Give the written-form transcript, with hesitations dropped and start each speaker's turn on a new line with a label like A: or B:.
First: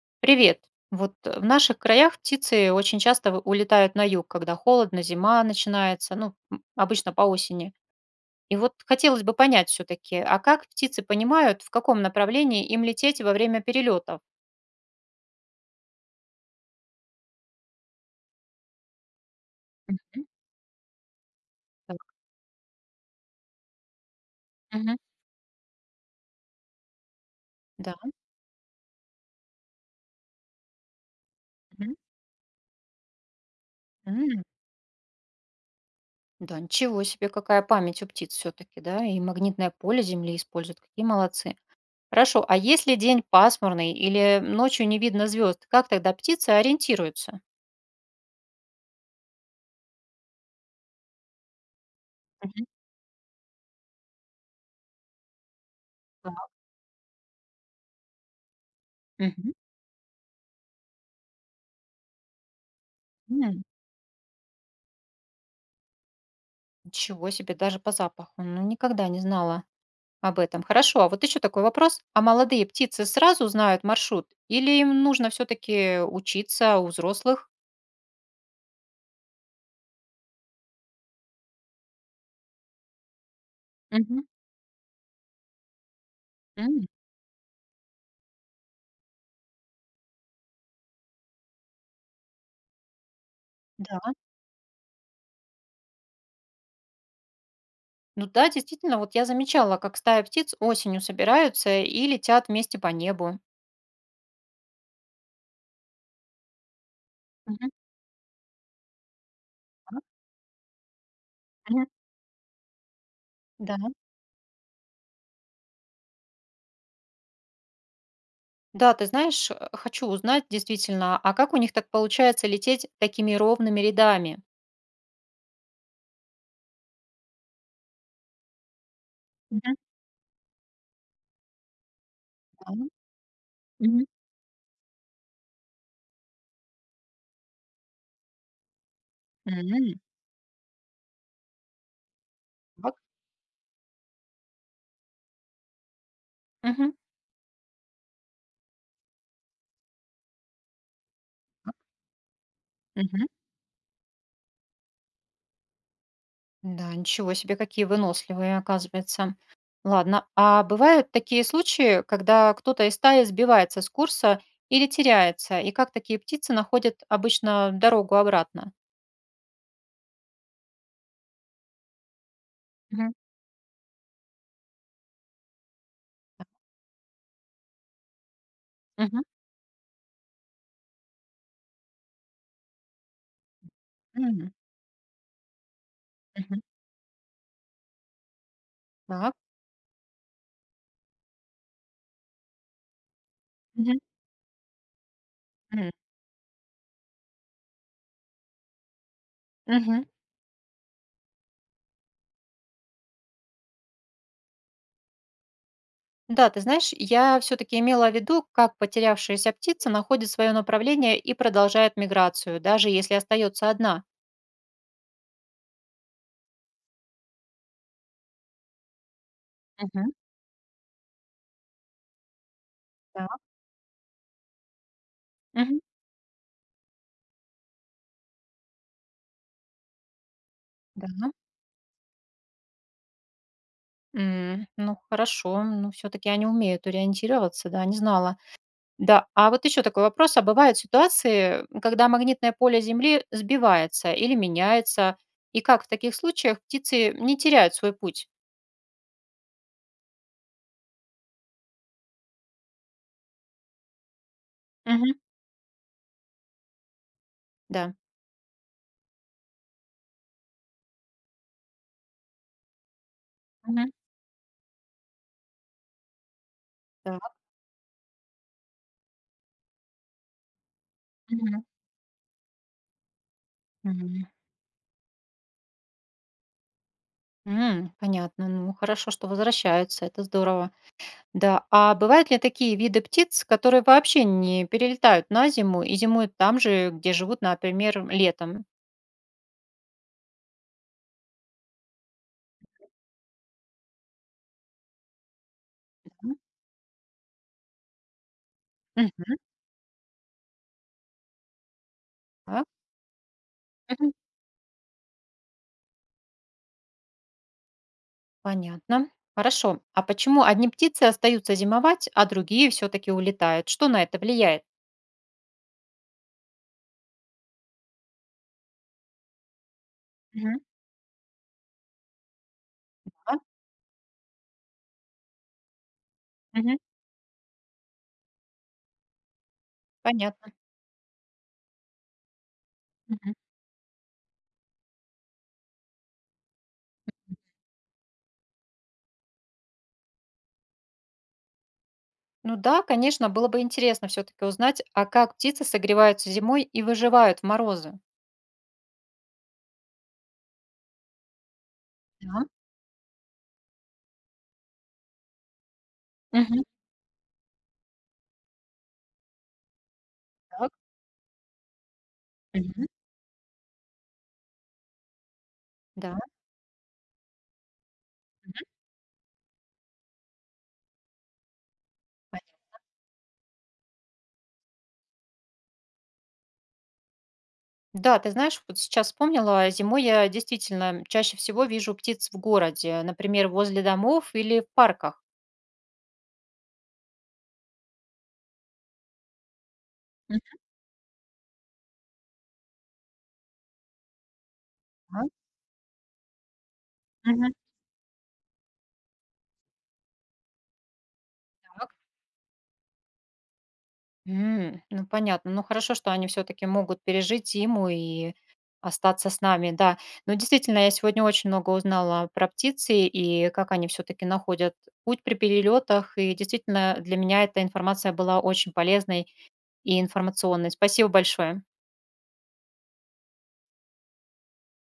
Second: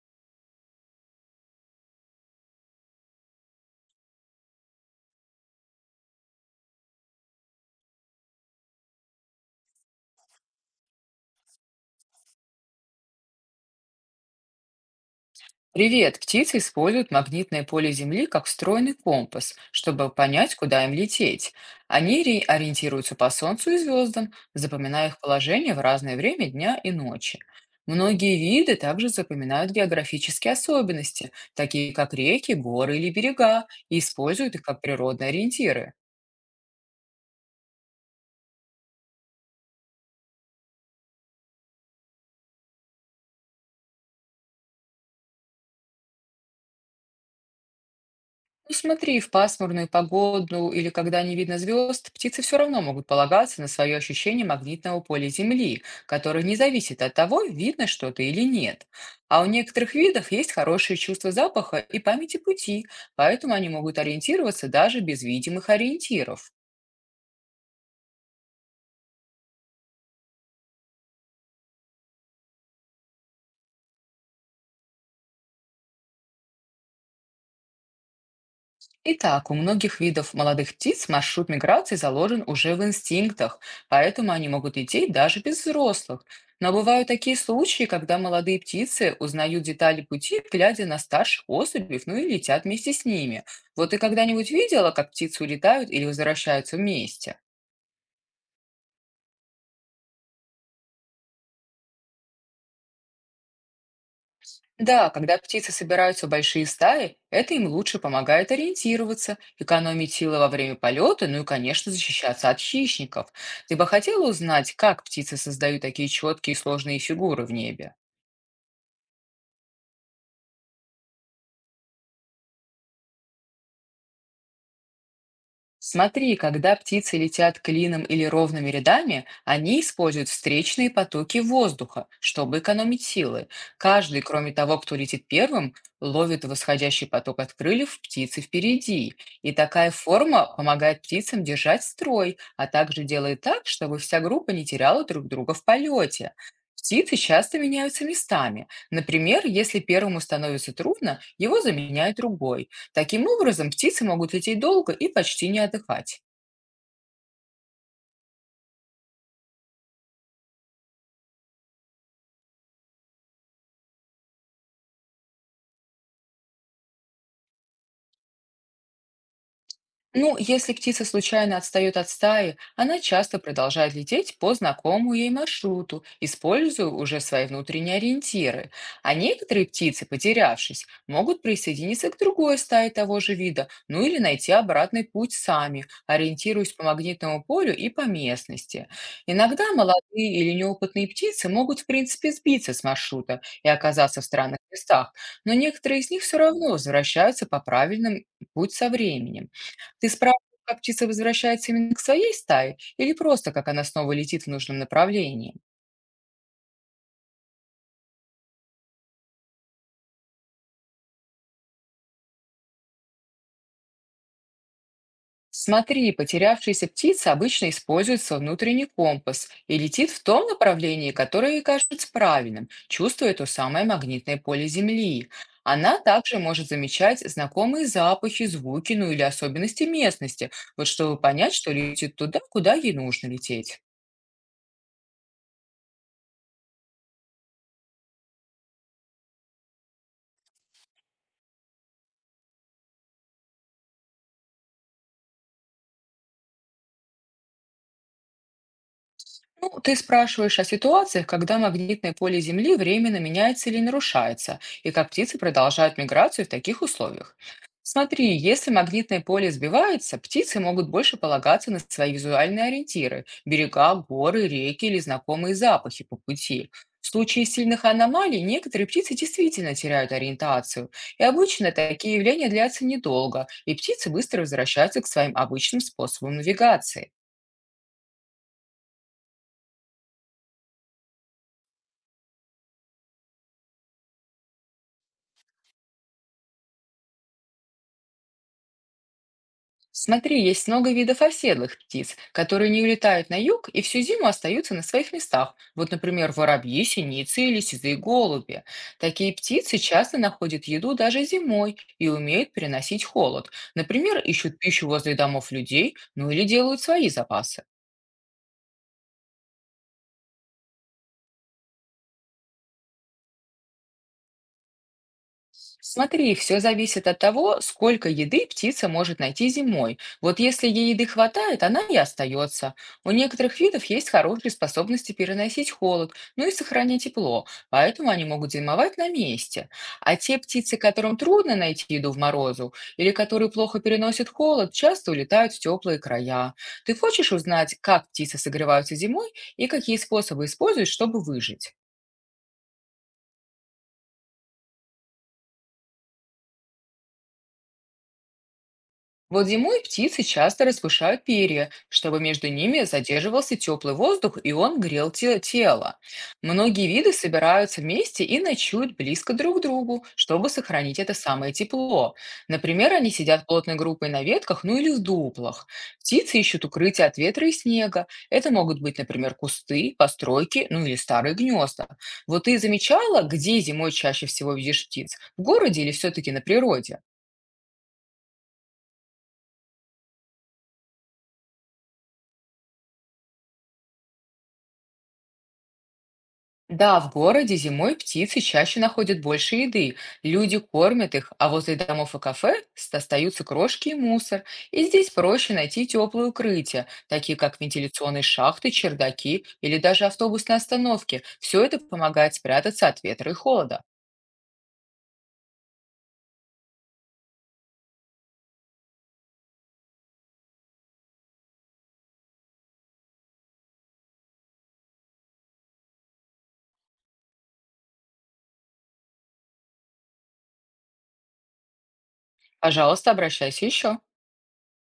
A: Привет. Вот в наших краях птицы очень часто улетают на юг, когда холодно, зима начинается, ну, обычно по осени. И вот хотелось бы понять все-таки, а как птицы понимают, в каком направлении им лететь во время перелетов?
B: Привет! Птицы используют магнитное поле Земли как встроенный компас, чтобы
A: Мгм.
B: понять, куда им лететь.
A: Так.
B: Они ориентируются по Солнцу и звездам,
A: Мгм.
B: запоминая их положение в разное время дня и ночи.
A: Да.
B: Многие виды также запоминают географические особенности,
A: Мгм.
B: такие как реки, горы или берега, и
A: М.
B: используют их как природные ориентиры.
A: Да, ничего себе, какая память у птиц все-таки, да, и магнитное поле Земли используют, какие молодцы. Хорошо, а если день пасмурный или ночью не видно звезд, как тогда птицы ориентируются?
B: Ну смотри, в пасмурную погоду или когда не видно звезд, птицы все
A: Мгм.
B: равно могут полагаться на свое ощущение магнитного поля Земли, которое
A: Так.
B: не зависит от того, видно что-то или нет. А у
A: Мгм.
B: некоторых видов есть хорошее чувство запаха и памяти пути, поэтому
A: М.
B: они могут ориентироваться даже без видимых ориентиров.
A: Ничего себе, даже по запаху. Ну, никогда не знала об этом. Хорошо, а вот еще такой вопрос. А молодые птицы сразу знают маршрут? Или им нужно все-таки учиться у взрослых?
B: Итак, у многих видов молодых птиц маршрут миграции заложен уже в инстинктах,
A: Мгм.
B: поэтому они могут идти даже без взрослых. Но
A: М.
B: бывают такие случаи, когда молодые птицы узнают детали пути, глядя на старших особей, ну и летят вместе с ними. Вот ты
A: Да.
B: когда-нибудь видела, как птицы улетают или возвращаются вместе?
A: Ну да, действительно, вот я замечала, как стая птиц осенью собираются и летят вместе по небу.
B: Да, когда птицы собираются в большие стаи, это им
A: Мгм.
B: лучше помогает ориентироваться,
A: Так.
B: экономить силы во время полета, ну и,
A: Мгм.
B: конечно, защищаться от хищников. Ты
A: Да.
B: бы хотела узнать, как птицы создают такие четкие и сложные фигуры в небе?
A: Да, ты знаешь, хочу узнать действительно, а как у них так получается лететь такими ровными рядами?
B: Смотри, когда птицы летят клином или ровными рядами,
A: Мгм.
B: они используют встречные потоки воздуха, чтобы
A: Да.
B: экономить силы.
A: Мгм.
B: Каждый, кроме того, кто летит первым, ловит восходящий поток от крыльев птицы впереди. И такая
A: М.
B: форма помогает птицам держать строй, а
A: Так.
B: также делает так, чтобы вся группа не теряла друг друга в полете.
A: Мгм.
B: Птицы часто меняются местами. Например, если первому становится трудно, его заменяет другой.
A: Мгм.
B: Таким образом, птицы могут лететь долго и почти не отдыхать.
A: Да, ничего себе, какие выносливые, оказывается. Ладно, а бывают такие случаи, когда кто-то из стаи сбивается с курса или теряется, и как такие птицы находят обычно дорогу обратно?
B: Ну, если птица случайно отстает от стаи, она
A: Мгм.
B: часто продолжает лететь по знакомому ей маршруту,
A: Так.
B: используя уже свои внутренние ориентиры. А
A: Мгм.
B: некоторые птицы, потерявшись, могут присоединиться к другой стае того же вида, ну или
A: Мгм.
B: найти обратный путь сами,
A: Мгм.
B: ориентируясь по магнитному полю и по местности.
A: Так.
B: Иногда молодые или неопытные птицы могут, в принципе, сбиться с маршрута и
A: Мгм.
B: оказаться в странных местах, но
A: Мгм.
B: некоторые из них все равно возвращаются по правильному путь со временем.
A: Мгм.
B: Ты спрашивал, как птица возвращается именно к своей стае или просто как она снова летит в нужном направлении?
A: Да, ты знаешь, я все-таки имела в виду, как потерявшаяся птица находит свое направление и продолжает миграцию, даже если остается одна.
B: Смотри, потерявшаяся птица обычно использует свой внутренний компас и летит
A: Мгм.
B: в том направлении, которое ей кажется правильным, чувствуя
A: Так.
B: то самое магнитное поле Земли.
A: Мгм.
B: Она также может замечать знакомые запахи, звуки, ну или особенности местности, вот
A: Да.
B: чтобы понять, что летит туда, куда ей нужно лететь.
A: М, ну хорошо, ну все-таки они умеют ориентироваться, да, не знала. Да, а вот еще такой вопрос, а бывают ситуации, когда магнитное поле Земли сбивается или меняется, и как в таких случаях птицы не теряют свой путь?
B: Ну, ты спрашиваешь о ситуациях, когда магнитное поле Земли временно меняется или нарушается, и как
A: Мгм.
B: птицы продолжают миграцию в таких условиях.
A: Да.
B: Смотри, если магнитное поле сбивается, птицы могут больше полагаться на свои визуальные ориентиры–
A: Мгм.
B: берега, горы, реки или знакомые запахи по пути. В
A: Так.
B: случае сильных аномалий некоторые птицы действительно теряют ориентацию, и
A: Мгм.
B: обычно такие явления длятся недолго, и птицы
A: Мгм.
B: быстро возвращаются к своим обычным способам навигации.
A: М, понятно. Ну, хорошо, что возвращаются, это здорово. Да, а бывают ли такие виды птиц, которые вообще не перелетают на зиму и зимуют там же, где живут, например, летом?
B: Смотри, есть много видов оседлых птиц, которые не улетают на юг и всю зиму остаются на своих местах. Вот, например,
A: Да.
B: воробьи, синицы или сизые голуби. Такие
A: Мгм.
B: птицы часто находят еду даже зимой и умеют переносить холод.
A: Мгм.
B: Например, ищут пищу возле домов людей, ну или делают свои запасы.
A: Понятно. Хорошо. А почему одни птицы остаются зимовать, а другие все-таки улетают? Что на это влияет?
B: Смотри, все зависит от того, сколько еды птица может найти зимой. Вот
A: Мгм.
B: если ей еды хватает, она и остается. У
A: А?
B: некоторых видов есть хорошие способности переносить холод, ну и
A: Мгм.
B: сохранять тепло, поэтому они могут зимовать на месте. А те
A: Понятно.
B: птицы, которым трудно найти еду в морозу или
A: Мгм.
B: которые плохо переносят холод, часто улетают в теплые края. Ты хочешь узнать, как птицы согреваются зимой и какие способы используют, чтобы выжить?
A: Ну да, конечно, было бы интересно все-таки узнать, а как птицы согреваются зимой и выживают в морозы.
B: Вот зимой птицы часто распушают перья, чтобы
A: Да.
B: между ними задерживался теплый воздух и он грел тело.
A: Мгм.
B: Многие виды собираются вместе и ночуют близко друг к другу, чтобы
A: Так.
B: сохранить это самое тепло.
A: Мгм.
B: Например, они сидят плотной группой на ветках, ну или в дуплах.
A: Да.
B: Птицы ищут укрытие от ветра и снега. Это
A: Мгм.
B: могут быть, например, кусты, постройки, ну или старые гнезда. Вот ты
A: Понятно.
B: замечала, где зимой чаще всего видишь птиц? В городе или все-таки на природе?
A: Да, ты знаешь, вот сейчас вспомнила, зимой я действительно чаще всего вижу птиц в городе, например, возле домов или в парках.
B: Да, в городе зимой птицы чаще находят больше еды,
A: Мгм.
B: люди кормят их, а возле домов и кафе остаются крошки и мусор. И здесь
A: Ага.
B: проще найти теплые укрытия, такие
A: Мгм.
B: как вентиляционные шахты, чердаки или даже автобусные остановки. Все это
A: Так.
B: помогает спрятаться от ветра и холода.
A: М, ну понятно. Ну хорошо, что они все-таки могут пережить зиму и остаться с нами, да. Но действительно, я сегодня очень много узнала про птицы и как они все-таки находят путь при перелетах. И действительно, для меня эта информация была очень полезной и информационной. Спасибо большое.
B: Пожалуйста, обращайся еще.